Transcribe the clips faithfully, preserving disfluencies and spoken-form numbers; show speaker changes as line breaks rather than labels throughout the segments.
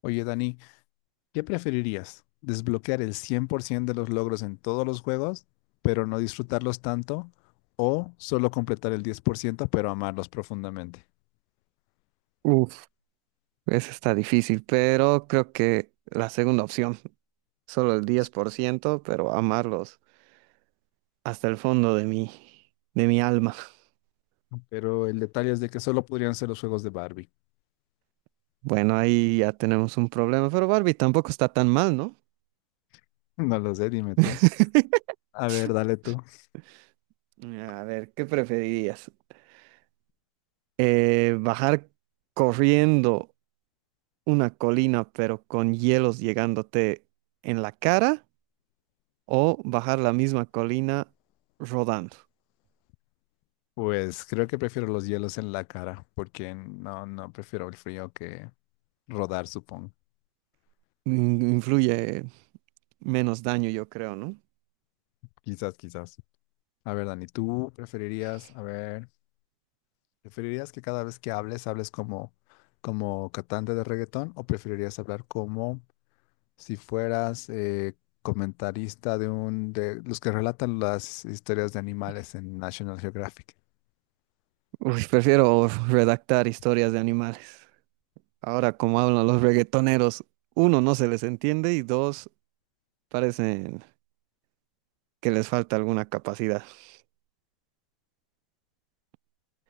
Oye, Dani, ¿qué preferirías? ¿Desbloquear el cien por ciento de los logros en todos los juegos, pero no disfrutarlos tanto? ¿O solo completar el diez por ciento pero amarlos profundamente?
Uf, esa está difícil, pero creo que la segunda opción, solo el diez por ciento, pero amarlos hasta el fondo de mi, de mi alma.
Pero el detalle es de que solo podrían ser los juegos de Barbie.
Bueno, ahí ya tenemos un problema, pero Barbie tampoco está tan mal, ¿no?
No lo sé, dime tú. A ver, dale tú.
A ver, ¿qué preferirías? Eh, ¿bajar corriendo una colina pero con hielos llegándote en la cara o bajar la misma colina rodando?
Pues creo que prefiero los hielos en la cara, porque no, no prefiero el frío que rodar, supongo.
Mm, Influye menos daño, yo creo, ¿no?
Quizás, quizás. A ver, Dani, ¿tú preferirías? A ver, ¿preferirías que cada vez que hables, hables como, como cantante de reggaetón o preferirías hablar como si fueras eh, comentarista de un de los que relatan las historias de animales en National Geographic?
Uy, prefiero redactar historias de animales. Ahora, como hablan los reggaetoneros, uno, no se les entiende y dos, parecen que les falta alguna capacidad.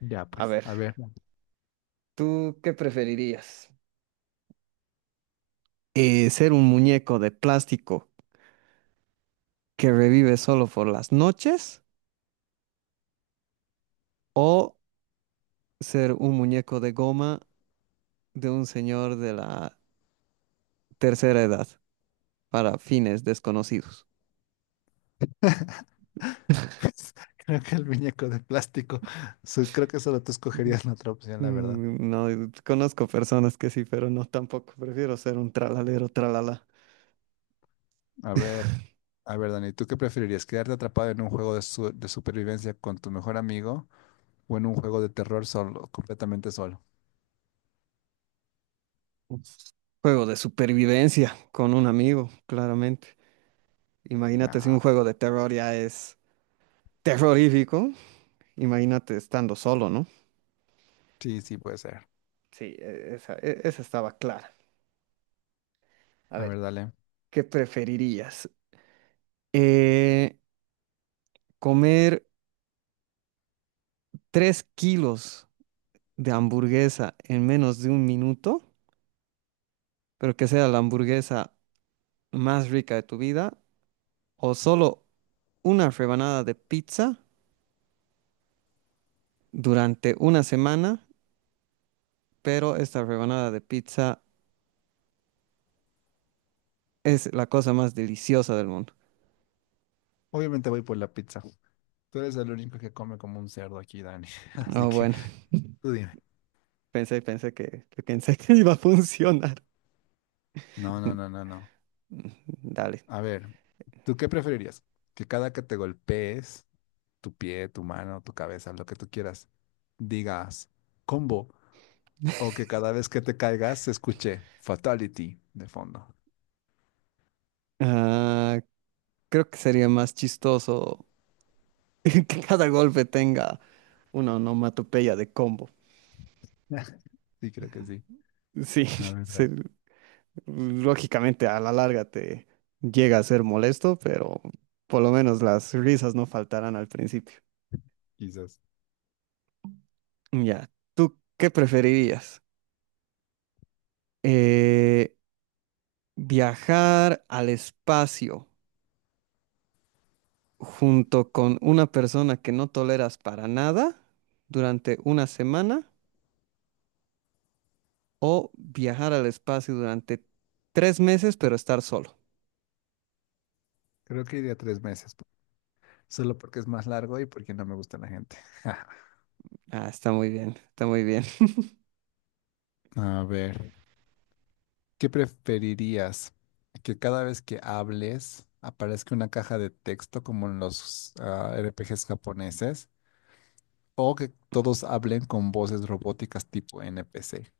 Ya,
A
pues,
ver,
a ver.
¿tú qué preferirías? Eh, ¿ser un muñeco de plástico que revive solo por las noches o ser un muñeco de goma de un señor de la tercera edad para fines desconocidos?
Pues creo que el muñeco de plástico, su- creo que solo tú escogerías la otra opción, la verdad.
Mm, No, y conozco personas que sí, pero no tampoco. Prefiero ser un tralalero, tralala.
A ver, a ver, Dani, ¿tú qué preferirías? ¿Quedarte atrapado en un juego de, su- de supervivencia con tu mejor amigo o en un juego de terror solo, completamente solo?
Un juego de supervivencia con un amigo, claramente. Imagínate si un
Nah,
juego de terror ya es terrorífico. Imagínate estando solo, ¿no?
sí, sí puede ser.
Sí, e- esa, e- esa estaba clara. A
A
ver,
ver, dale.
¿qué preferirías? Eh, ¿comer tres kilos de hamburguesa en menos de un minuto, pero que sea la hamburguesa más rica de tu vida? O solo una rebanada de pizza durante una semana, pero esta rebanada de pizza es la cosa más deliciosa del mundo.
Obviamente voy por la pizza. Tú eres el único que come como un cerdo aquí, Dani. Así
Oh,
que
bueno,
tú dime.
pensé, pensé que, que pensé que iba a funcionar.
No, no,
N-
no, no, no.
n- Dale.
A ver, ¿tú qué preferirías? Que cada que te golpees, tu pie, tu mano, tu cabeza, lo que tú quieras, digas combo. O que cada vez que te caigas se escuche fatality de fondo.
Ah, creo que sería más chistoso que cada golpe tenga una onomatopeya de combo.
Sí, creo que sí.
Sí,
La verdad,
se- lógicamente a la larga te llega a ser molesto, pero por lo menos las risas no faltarán al principio.
quizás.
Ya, ¿tú qué preferirías? Eh, ¿viajar al espacio junto con una persona que no toleras para nada durante una semana o viajar al espacio durante tres meses pero estar solo?
Creo que iría tres meses. Solo porque es más largo y porque no me gusta la gente.
Ah, está muy bien, está muy bien.
A ver. ¿Qué preferirías? ¿Que cada vez que hables aparezca una caja de texto como en los ah, R P Gs japoneses? ¿O que todos hablen con voces robóticas tipo N P C,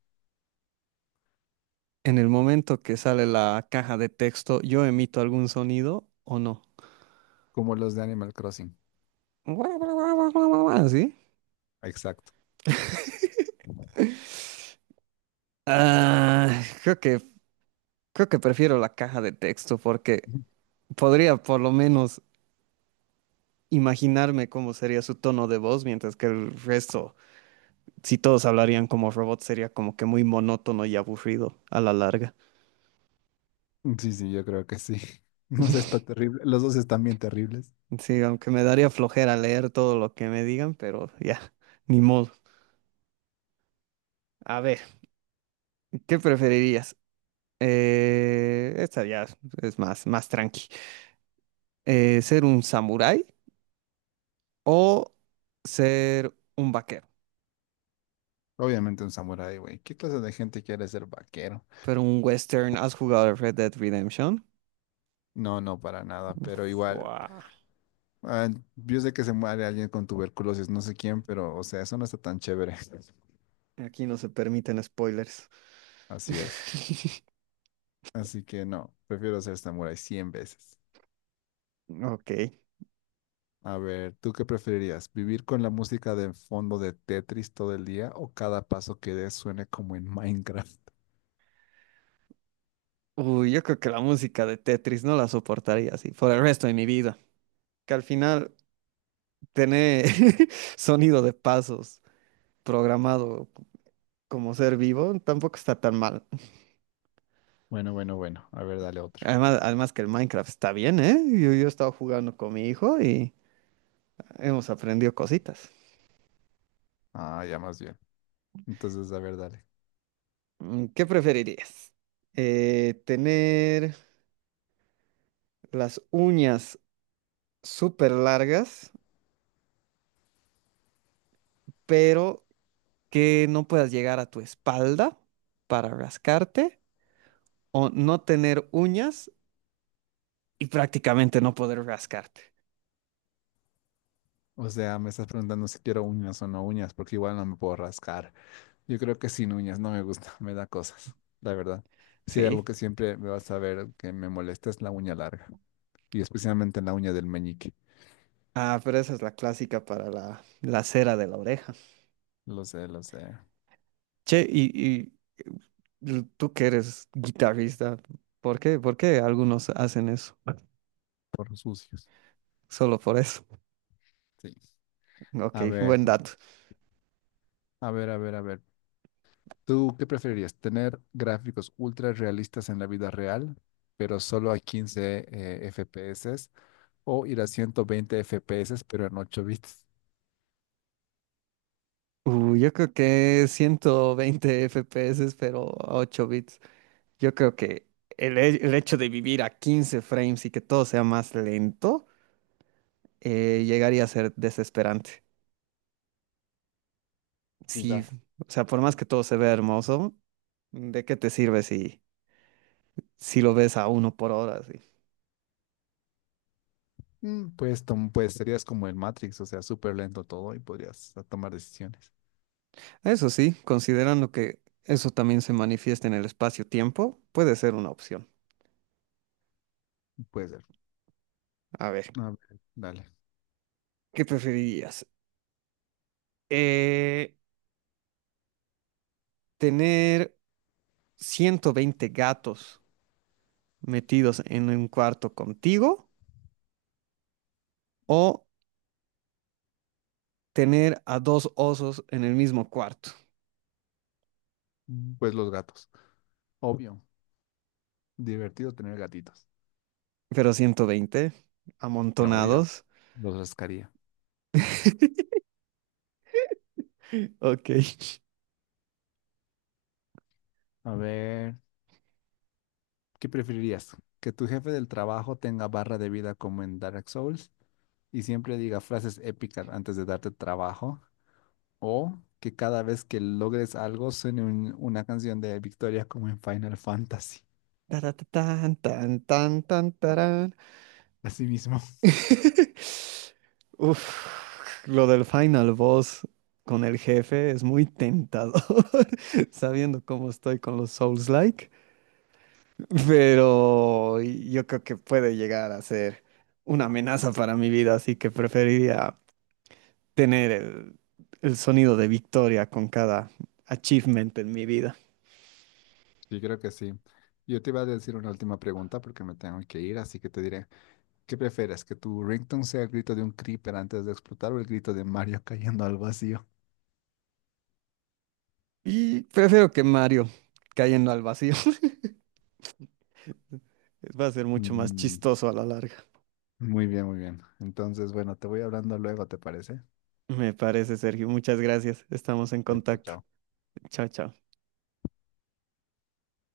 En el momento que sale la caja de texto, ¿yo emito algún sonido o no?
como los de Animal Crossing?
¿Así?
Exacto.
Ah, creo que, creo que prefiero la caja de texto porque podría por lo menos imaginarme cómo sería su tono de voz, mientras que el resto, si todos hablarían como robots, sería como que muy monótono y aburrido a la larga.
Sí, sí, yo creo que sí. No sé, está terrible. Los dos están bien terribles.
Sí, aunque me daría flojera leer todo lo que me digan, pero ya, ni modo. A ver, ¿qué preferirías? Eh, esta ya es más, más tranqui. Eh, ¿ser un samurái o ser un vaquero?
Obviamente un samurái, güey. ¿Qué clase de gente quiere ser vaquero?
Pero un western, ¿has jugado Red Dead Redemption?
No, no, para nada, pero
Uf,
igual. Ah, yo sé que se muere alguien con tuberculosis, no sé quién, pero, o sea, eso no está tan chévere.
aquí no se permiten spoilers.
Así es. Así que no, prefiero ser samurái cien veces.
Ok.
A ver, ¿tú qué preferirías? ¿Vivir con la música de fondo de Tetris todo el día o cada paso que des suene como en Minecraft?
Uy, yo creo que la música de Tetris no la soportaría así por el resto de mi vida. Que al final tener sonido de pasos programado c- como ser vivo tampoco está tan mal.
Bueno, bueno, bueno. A ver, dale otro.
Además, además que el Minecraft está bien, ¿eh? Yo, yo he estado jugando con mi hijo y hemos aprendido cositas.
Ah, ya más bien. Entonces, a ver, dale.
Mm, ¿Qué preferirías? Eh, ¿tener las uñas súper largas, pero que no puedas llegar a tu espalda para rascarte o no tener uñas y prácticamente no poder rascarte,
O sea, me estás preguntando si quiero uñas o no uñas, porque igual no me puedo rascar. Yo creo que sin uñas no me gusta. Me da cosas, la verdad. Si hay algo
¿sí?
que siempre me vas a ver que me molesta es la uña larga, y especialmente la uña del meñique.
Ah, pero esa es la clásica para la, la cera de la oreja.
Lo sé, lo sé,
Che, y, y, eh, tú que eres guitarrista, ¿por qué? ¿Por qué algunos hacen eso?
por sucios.
Solo por eso.
Sí. A
Ok,
ver,
buen dato.
a ver, a ver, a ver. ¿Tú qué preferirías? ¿Tener gráficos ultra realistas en la vida real, pero solo a quince eh, F P S? ¿O ir a ciento veinte F P S, pero en ocho bits?
Uh, yo creo que ciento veinte F P S, pero a ocho bits. Yo creo que el, he- el hecho de vivir a quince frames y que todo sea más lento eh, llegaría a ser desesperante. Sí,
Quizás.
o sea, por más que todo se vea hermoso, ¿de qué te sirve si, si lo ves a uno por hora? ¿Así?
Mm, pues, tom- pues serías como el Matrix, o sea, súper lento todo y podrías ah, tomar decisiones.
Eso sí, considerando que eso también se manifiesta en el espacio-tiempo, puede ser una opción.
Puede ser.
A ver,
A ver, dale.
¿qué preferirías? Eh, ¿tener ciento veinte gatos metidos en un cuarto contigo o tener a dos osos en el mismo cuarto,
Mm, pues los gatos. Obvio. Divertido tener gatitos.
pero ciento veinte
Obvio.
amontonados?
Los rascaría.
Ok.
A ver. ¿Qué preferirías? ¿Que tu jefe del trabajo tenga barra de vida como en Dark Souls y siempre diga frases épicas antes de darte trabajo? ¿O que cada vez que logres algo suene un- una canción de victoria como en Final Fantasy?
Taratatán, tan, tan, tan, tarán.
Así mismo.
Uf, lo del final boss con el jefe es muy tentador, sabiendo cómo estoy con los Souls-like, pero yo creo que puede llegar a ser una amenaza para mi vida, así que preferiría tener el, el sonido de victoria con cada achievement en mi vida.
Sí, creo que sí. Yo te iba a decir una última pregunta porque me tengo que ir, así que te diré, ¿qué prefieres? ¿Que tu ringtone sea el grito de un creeper antes de explotar o el grito de Mario cayendo al vacío?
Y prefiero que Mario cayendo al vacío. Va a ser mucho más
Mm,
chistoso a la larga.
muy bien, muy bien. Entonces, bueno, te voy hablando luego, ¿te parece?
Me parece, Sergio. Muchas gracias. Estamos en
Ya, chao.
contacto.
Chao.
Chao, chao.